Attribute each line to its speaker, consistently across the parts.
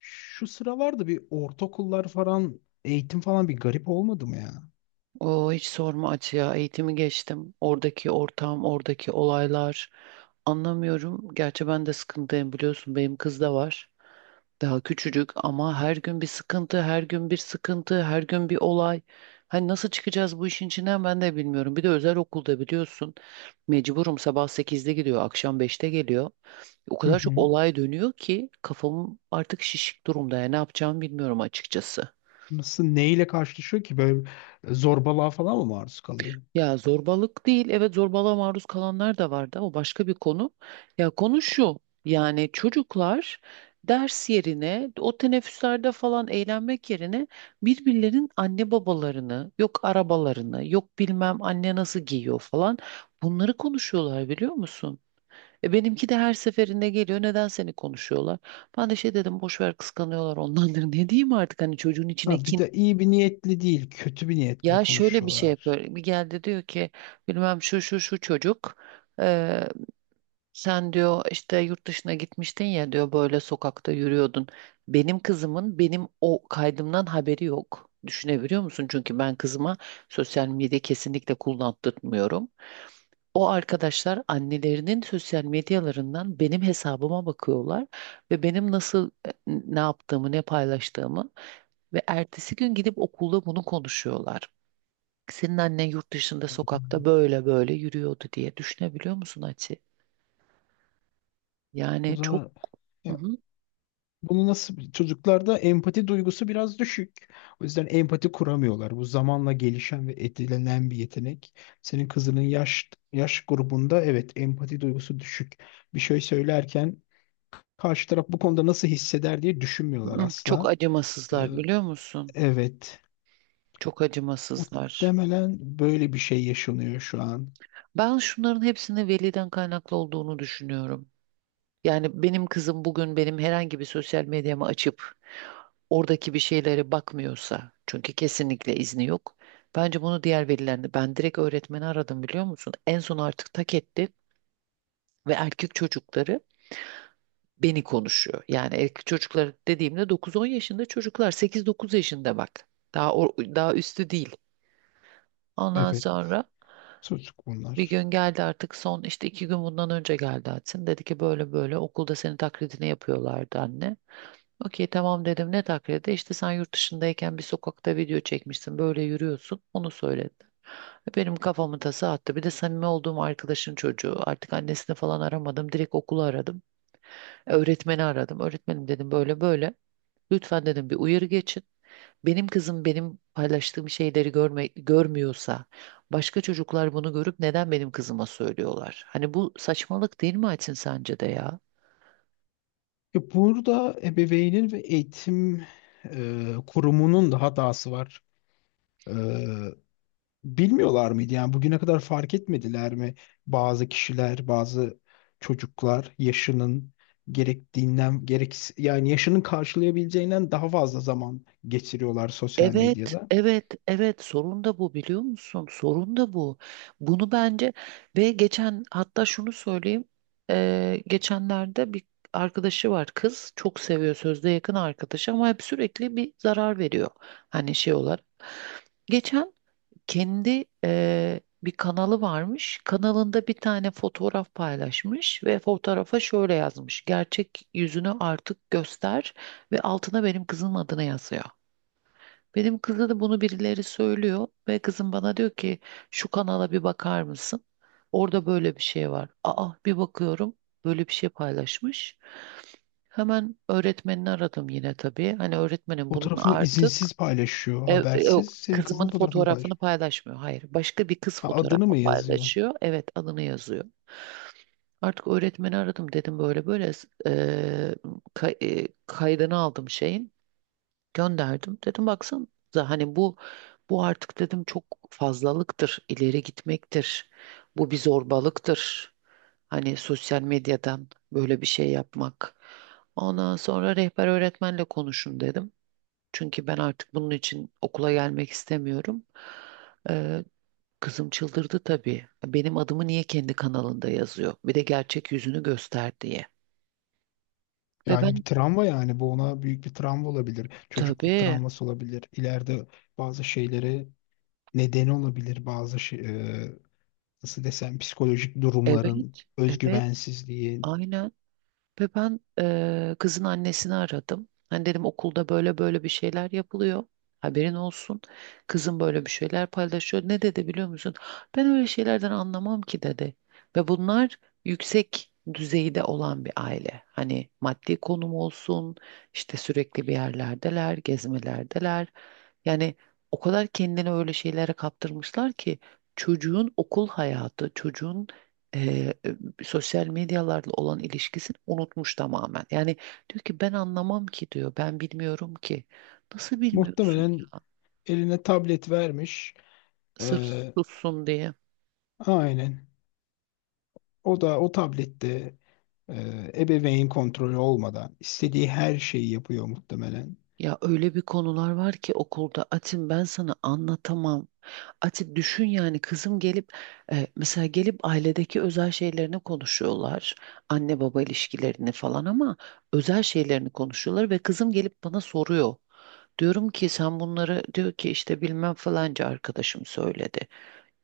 Speaker 1: Şu sıralarda bir ortaokullar falan eğitim falan bir garip olmadı mı ya?
Speaker 2: O hiç sorma Ati ya. Eğitimi geçtim. Oradaki ortam, oradaki olaylar. Anlamıyorum. Gerçi ben de sıkıntıyım biliyorsun. Benim kız da var. Daha küçücük ama her gün bir sıkıntı, her gün bir sıkıntı, her gün bir olay. Hani nasıl çıkacağız bu işin içinden ben de bilmiyorum. Bir de özel okulda biliyorsun. Mecburum sabah 8'de gidiyor, akşam 5'te geliyor. O
Speaker 1: Hı
Speaker 2: kadar çok
Speaker 1: hı.
Speaker 2: olay dönüyor ki kafam artık şişik durumda. Yani ne yapacağımı bilmiyorum açıkçası.
Speaker 1: Nasıl neyle karşılaşıyor ki böyle zorbalığa falan mı maruz kalıyor?
Speaker 2: Ya zorbalık değil, evet zorbalığa maruz kalanlar da vardı. O başka bir konu. Ya konu şu, yani çocuklar ders yerine, o teneffüslerde falan eğlenmek yerine birbirlerinin anne babalarını, yok arabalarını, yok bilmem anne nasıl giyiyor falan bunları konuşuyorlar biliyor musun? E benimki de her seferinde geliyor. Neden seni konuşuyorlar? Ben de şey dedim boş ver kıskanıyorlar onlardır. Ne diyeyim artık hani çocuğun içine
Speaker 1: Ha, bir
Speaker 2: kin
Speaker 1: de iyi bir niyetli değil, kötü bir niyetli
Speaker 2: ya şöyle bir şey yapıyor.
Speaker 1: konuşuyorlar.
Speaker 2: Bir geldi diyor ki bilmem şu şu şu çocuk eee, sen diyor işte yurt dışına gitmiştin ya diyor böyle sokakta yürüyordun. Benim kızımın benim o kaydımdan haberi yok. Düşünebiliyor musun? Çünkü ben kızıma sosyal medya kesinlikle kullandırmıyorum. O arkadaşlar annelerinin sosyal medyalarından benim hesabıma bakıyorlar ve benim nasıl ne yaptığımı, ne paylaştığımı ve ertesi gün gidip okulda bunu konuşuyorlar. Senin annen yurt dışında sokakta böyle böyle yürüyordu diye düşünebiliyor musun Ati?
Speaker 1: Bu
Speaker 2: Yani çok.
Speaker 1: da
Speaker 2: Hı
Speaker 1: ya,
Speaker 2: hı.
Speaker 1: bunu nasıl çocuklarda empati duygusu biraz düşük. O yüzden empati kuramıyorlar. Bu zamanla gelişen ve edinilen bir yetenek. Senin kızının yaş grubunda evet empati duygusu düşük. Bir şey söylerken karşı taraf bu konuda nasıl hisseder diye
Speaker 2: Hı
Speaker 1: düşünmüyorlar
Speaker 2: hı. Çok
Speaker 1: asla. Ee,
Speaker 2: acımasızlar biliyor musun?
Speaker 1: evet.
Speaker 2: Çok acımasızlar.
Speaker 1: Muhtemelen böyle bir şey yaşanıyor şu an.
Speaker 2: Ben şunların hepsinin veliden kaynaklı olduğunu düşünüyorum. Yani benim kızım bugün benim herhangi bir sosyal medyamı açıp oradaki bir şeylere bakmıyorsa, çünkü kesinlikle izni yok. Bence bunu diğer velilerinde ben direkt öğretmeni aradım biliyor musun? En son artık tak etti ve erkek çocukları beni konuşuyor. Yani erkek çocuklar dediğimde 9-10 yaşında çocuklar 8-9 yaşında bak. Daha daha üstü değil. Ondan
Speaker 1: Evet.
Speaker 2: sonra
Speaker 1: Çocuk
Speaker 2: bir
Speaker 1: bunlar.
Speaker 2: gün geldi artık son işte 2 gün bundan önce geldi Atsin. Dedi ki böyle böyle okulda senin taklidini yapıyorlardı anne. Okey tamam dedim ne taklidi? İşte sen yurt dışındayken bir sokakta video çekmişsin böyle yürüyorsun onu söyledi. Benim kafamı tasa attı. Bir de samimi olduğum arkadaşın çocuğu. Artık annesini falan aramadım. Direkt okulu aradım. Öğretmeni aradım. Öğretmenim dedim böyle böyle. Lütfen dedim bir uyarı geçin. Benim kızım benim paylaştığım şeyleri görme, görmüyorsa başka çocuklar bunu görüp neden benim kızıma söylüyorlar? Hani bu saçmalık değil mi Aytin sence de ya?
Speaker 1: Ya burada ebeveynin ve eğitim kurumunun da hatası var. Ee, bilmiyorlar mıydı? Yani bugüne kadar fark etmediler mi? Bazı kişiler, bazı çocuklar yaşının gerektiğinden gerek yani yaşının karşılayabileceğinden daha fazla zaman geçiriyorlar sosyal
Speaker 2: Evet,
Speaker 1: medyada.
Speaker 2: evet, evet. Sorun da bu biliyor musun? Sorun da bu. Bunu bence ve geçen hatta şunu söyleyeyim. Geçenlerde bir arkadaşı var kız çok seviyor sözde yakın arkadaşı ama hep sürekli bir zarar veriyor. Hani şey olarak. Geçen kendi bir kanalı varmış. Kanalında bir tane fotoğraf paylaşmış ve fotoğrafa şöyle yazmış. Gerçek yüzünü artık göster ve altına benim kızım adını yazıyor. Benim kıza da bunu birileri söylüyor ve kızım bana diyor ki şu kanala bir bakar mısın? Orada böyle bir şey var. Aa bir bakıyorum böyle bir şey paylaşmış. Hemen öğretmenini aradım yine tabii. Hani öğretmenim bunun
Speaker 1: Fotoğrafını izinsiz
Speaker 2: artık
Speaker 1: paylaşıyor, habersiz.
Speaker 2: yok
Speaker 1: Senin kızının
Speaker 2: kızımın
Speaker 1: fotoğrafını
Speaker 2: fotoğrafını
Speaker 1: paylaşıyor.
Speaker 2: paylaşmıyor. Hayır. Başka bir kız
Speaker 1: Ha, adını
Speaker 2: fotoğrafı
Speaker 1: mı yazıyor?
Speaker 2: paylaşıyor. Evet adını yazıyor. Artık öğretmeni aradım dedim böyle böyle e, kaydını aldım şeyin gönderdim. Dedim baksanıza hani bu artık dedim çok fazlalıktır, ileri gitmektir. Bu bir zorbalıktır. Hani sosyal medyadan böyle bir şey yapmak. Ondan sonra rehber öğretmenle konuşun dedim. Çünkü ben artık bunun için okula gelmek istemiyorum. Ee, Kızım çıldırdı tabii. Benim adımı niye kendi kanalında yazıyor? Bir de gerçek yüzünü göster diye. Ve
Speaker 1: Yani
Speaker 2: ben
Speaker 1: bir travma yani bu ona büyük bir travma olabilir. Çocukluk
Speaker 2: tabii.
Speaker 1: travması olabilir. İleride bazı şeylere neden olabilir. Bazı şey, e, nasıl desem psikolojik durumların,
Speaker 2: Evet, evet,
Speaker 1: özgüvensizliğin.
Speaker 2: aynen. Ve ben kızın annesini aradım. Hani dedim okulda böyle böyle bir şeyler yapılıyor. Haberin olsun. Kızım böyle bir şeyler paylaşıyor. Ne dedi biliyor musun? Ben öyle şeylerden anlamam ki dedi. Ve bunlar yüksek düzeyde olan bir aile. Hani maddi konum olsun, işte sürekli bir yerlerdeler, gezmelerdeler. Yani o kadar kendini öyle şeylere kaptırmışlar ki çocuğun okul hayatı, çocuğun sosyal medyalarla olan ilişkisini unutmuş tamamen. Yani diyor ki ben anlamam ki diyor. Ben bilmiyorum ki. Nasıl bilmiyorsun
Speaker 1: Muhtemelen
Speaker 2: ya?
Speaker 1: eline tablet vermiş. E,
Speaker 2: Sırf sussun diye.
Speaker 1: aynen. O da o tablette e, ebeveyn kontrolü olmadan istediği her şeyi yapıyor muhtemelen.
Speaker 2: Ya öyle bir konular var ki okulda Atin ben sana anlatamam. Atin düşün yani kızım gelip mesela gelip ailedeki özel şeylerini konuşuyorlar. Anne baba ilişkilerini falan ama özel şeylerini konuşuyorlar ve kızım gelip bana soruyor. Diyorum ki sen bunları diyor ki işte bilmem falanca arkadaşım söyledi.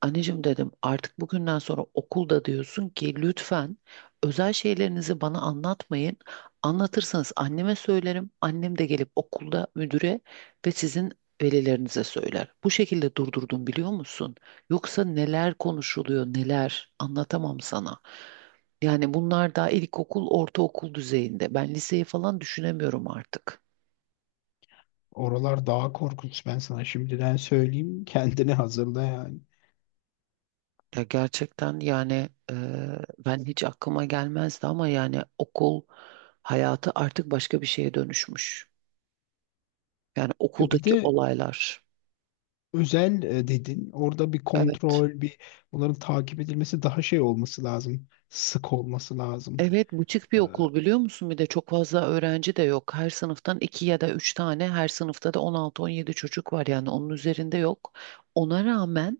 Speaker 2: Anneciğim dedim artık bugünden sonra okulda diyorsun ki lütfen özel şeylerinizi bana anlatmayın. Anlatırsanız anneme söylerim. Annem de gelip okulda müdüre ve sizin velilerinize söyler. Bu şekilde durdurdum biliyor musun? Yoksa neler konuşuluyor neler anlatamam sana. Yani bunlar daha ilkokul, ortaokul düzeyinde. Ben liseyi falan düşünemiyorum artık.
Speaker 1: Oralar daha korkunç ben sana şimdiden söyleyeyim. Kendini hazırla yani.
Speaker 2: Ya gerçekten yani ben hiç aklıma gelmezdi ama yani okul hayatı artık başka bir şeye dönüşmüş. Yani
Speaker 1: E bir
Speaker 2: okuldaki
Speaker 1: de
Speaker 2: olaylar.
Speaker 1: özel dedin. Orada bir
Speaker 2: Evet.
Speaker 1: kontrol, bir bunların takip edilmesi daha şey olması lazım. Sık olması lazım.
Speaker 2: Evet, buçuk bir
Speaker 1: E,
Speaker 2: okul biliyor musun? Bir de çok fazla öğrenci de yok. Her sınıftan iki ya da üç tane, her sınıfta da 16-17 çocuk var yani onun üzerinde yok. Ona rağmen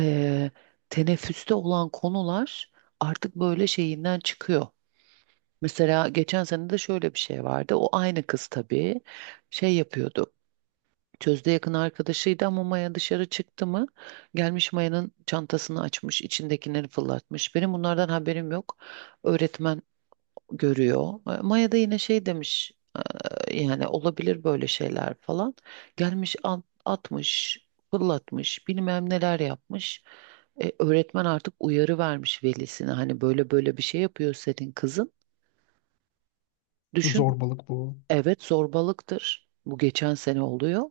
Speaker 2: e, teneffüste olan konular artık böyle şeyinden çıkıyor. Mesela geçen sene de şöyle bir şey vardı. O aynı kız tabii şey yapıyordu. Sözde yakın arkadaşıydı ama Maya dışarı çıktı mı gelmiş Maya'nın çantasını açmış, içindekileri fırlatmış. Benim bunlardan haberim yok. Öğretmen görüyor. Maya da yine şey demiş. Yani olabilir böyle şeyler falan. Gelmiş atmış, fırlatmış, bilmem neler yapmış." Öğretmen artık uyarı vermiş velisine. Hani böyle böyle bir şey yapıyor senin kızın. Düşün.
Speaker 1: zorbalık bu.
Speaker 2: Evet zorbalıktır. Bu geçen sene oluyor.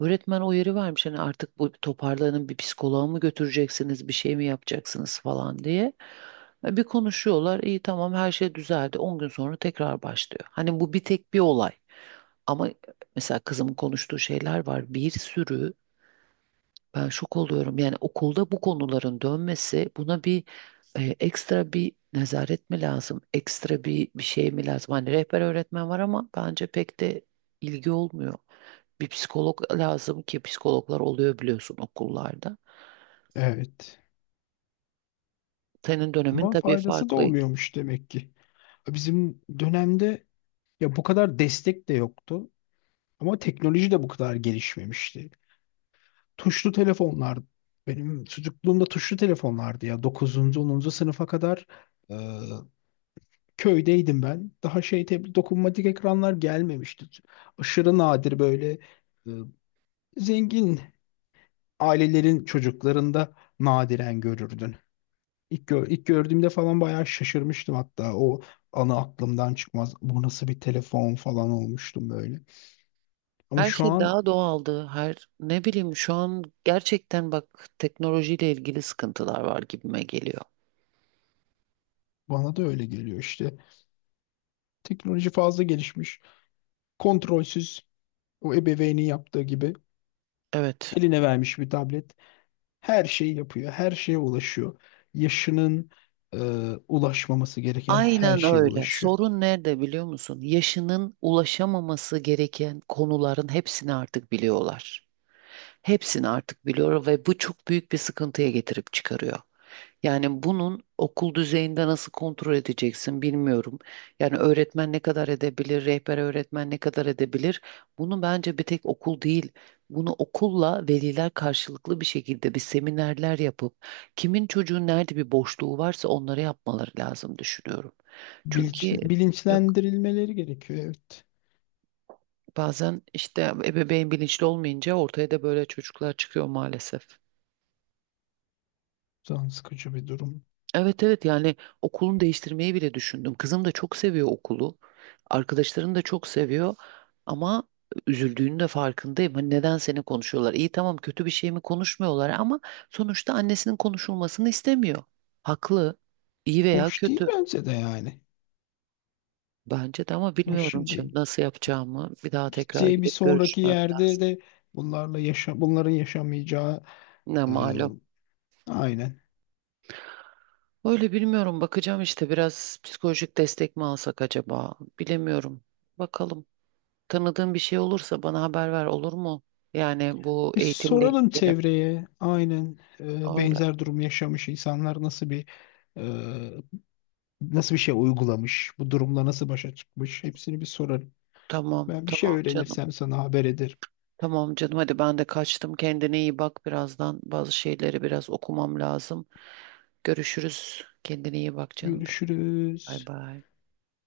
Speaker 2: Öğretmen o yeri vermiş hani artık bu toparlanın bir psikoloğa mı götüreceksiniz bir şey mi yapacaksınız falan diye. Bir konuşuyorlar iyi tamam her şey düzeldi. 10 gün sonra tekrar başlıyor. Hani bu bir tek bir olay ama mesela kızımın konuştuğu şeyler var bir sürü ben şok oluyorum. Yani okulda bu konuların dönmesi buna bir ekstra bir nezaret mi lazım? Ekstra bir şey mi lazım? Hani rehber öğretmen var ama bence pek de ilgi olmuyor. Bir psikolog lazım ki psikologlar oluyor biliyorsun okullarda.
Speaker 1: Evet.
Speaker 2: Senin dönemin
Speaker 1: Ama
Speaker 2: tabii
Speaker 1: faydası da
Speaker 2: farklı.
Speaker 1: olmuyormuş demek ki. Bizim dönemde ya bu kadar destek de yoktu. Ama teknoloji de bu kadar gelişmemişti. Tuşlu telefonlar benim çocukluğumda tuşlu telefonlardı ya. Dokuzuncu onuncu sınıfa kadar e, köydeydim ben. Daha dokunmatik ekranlar gelmemişti. Aşırı nadir böyle e, zengin ailelerin çocuklarında nadiren görürdün. İlk gördüğümde falan bayağı şaşırmıştım, hatta o anı aklımdan çıkmaz. Bu nasıl bir telefon falan olmuştum böyle. Ama
Speaker 2: Her
Speaker 1: şu
Speaker 2: şey
Speaker 1: an
Speaker 2: daha doğaldı. Her ne bileyim şu an gerçekten bak teknolojiyle ilgili sıkıntılar var gibime geliyor.
Speaker 1: bana da öyle geliyor işte. Teknoloji fazla gelişmiş, kontrolsüz. O ebeveynin yaptığı gibi
Speaker 2: Evet.
Speaker 1: eline vermiş bir tablet, her şeyi yapıyor, her şeye ulaşıyor. Yaşının e, ulaşmaması gereken her
Speaker 2: Aynen
Speaker 1: şeye
Speaker 2: öyle.
Speaker 1: ulaşıyor.
Speaker 2: Sorun nerede biliyor musun? Yaşının ulaşamaması gereken konuların hepsini artık biliyorlar. Hepsini artık biliyor ve bu çok büyük bir sıkıntıya getirip çıkarıyor. Yani bunun okul düzeyinde nasıl kontrol edeceksin bilmiyorum. Yani öğretmen ne kadar edebilir, rehber öğretmen ne kadar edebilir? Bunu bence bir tek okul değil. Bunu okulla veliler karşılıklı bir şekilde bir seminerler yapıp kimin çocuğun nerede bir boşluğu varsa onları yapmaları lazım düşünüyorum.
Speaker 1: Bilinç,
Speaker 2: Çünkü yok
Speaker 1: bilinçlendirilmeleri gerekiyor, evet.
Speaker 2: bazen işte ebeveyn bilinçli olmayınca ortaya da böyle çocuklar çıkıyor maalesef.
Speaker 1: Can sıkıcı bir durum.
Speaker 2: Evet, evet, yani okulunu değiştirmeyi bile düşündüm. Kızım da çok seviyor okulu. Arkadaşlarını da çok seviyor. Ama üzüldüğünün de farkındayım. Hani neden seni konuşuyorlar? İyi tamam kötü bir şey mi konuşmuyorlar ama sonuçta annesinin konuşulmasını istemiyor. Haklı. İyi veya
Speaker 1: Hoş değil
Speaker 2: kötü.
Speaker 1: bence de yani.
Speaker 2: Bence de ama
Speaker 1: Hoş
Speaker 2: bilmiyorum şimdi
Speaker 1: şimdi
Speaker 2: nasıl yapacağımı. Bir daha tekrar
Speaker 1: gideceği bir
Speaker 2: gidip
Speaker 1: sonraki
Speaker 2: görüşmem
Speaker 1: yerde
Speaker 2: lazım.
Speaker 1: de bunlarla yaşa bunların yaşamayacağı
Speaker 2: Ne
Speaker 1: e,
Speaker 2: malum.
Speaker 1: aynen.
Speaker 2: Öyle bilmiyorum bakacağım işte biraz psikolojik destek mi alsak acaba bilemiyorum. Bakalım tanıdığın bir şey olursa bana haber ver olur mu? Yani bu
Speaker 1: Biz
Speaker 2: eğitimle
Speaker 1: soralım
Speaker 2: ilgili.
Speaker 1: çevreye, aynen,
Speaker 2: Öyle.
Speaker 1: benzer durum yaşamış insanlar nasıl bir e, nasıl bir şey uygulamış, bu durumla nasıl başa çıkmış hepsini bir sorarım.
Speaker 2: Tamam,
Speaker 1: Ben bir şey
Speaker 2: tamam canım.
Speaker 1: öğrenirsem sana haber ederim.
Speaker 2: Tamam canım hadi ben de kaçtım kendine iyi bak birazdan bazı şeyleri biraz okumam lazım. Görüşürüz kendine iyi bak canım benim. Bay
Speaker 1: Görüşürüz.
Speaker 2: bay.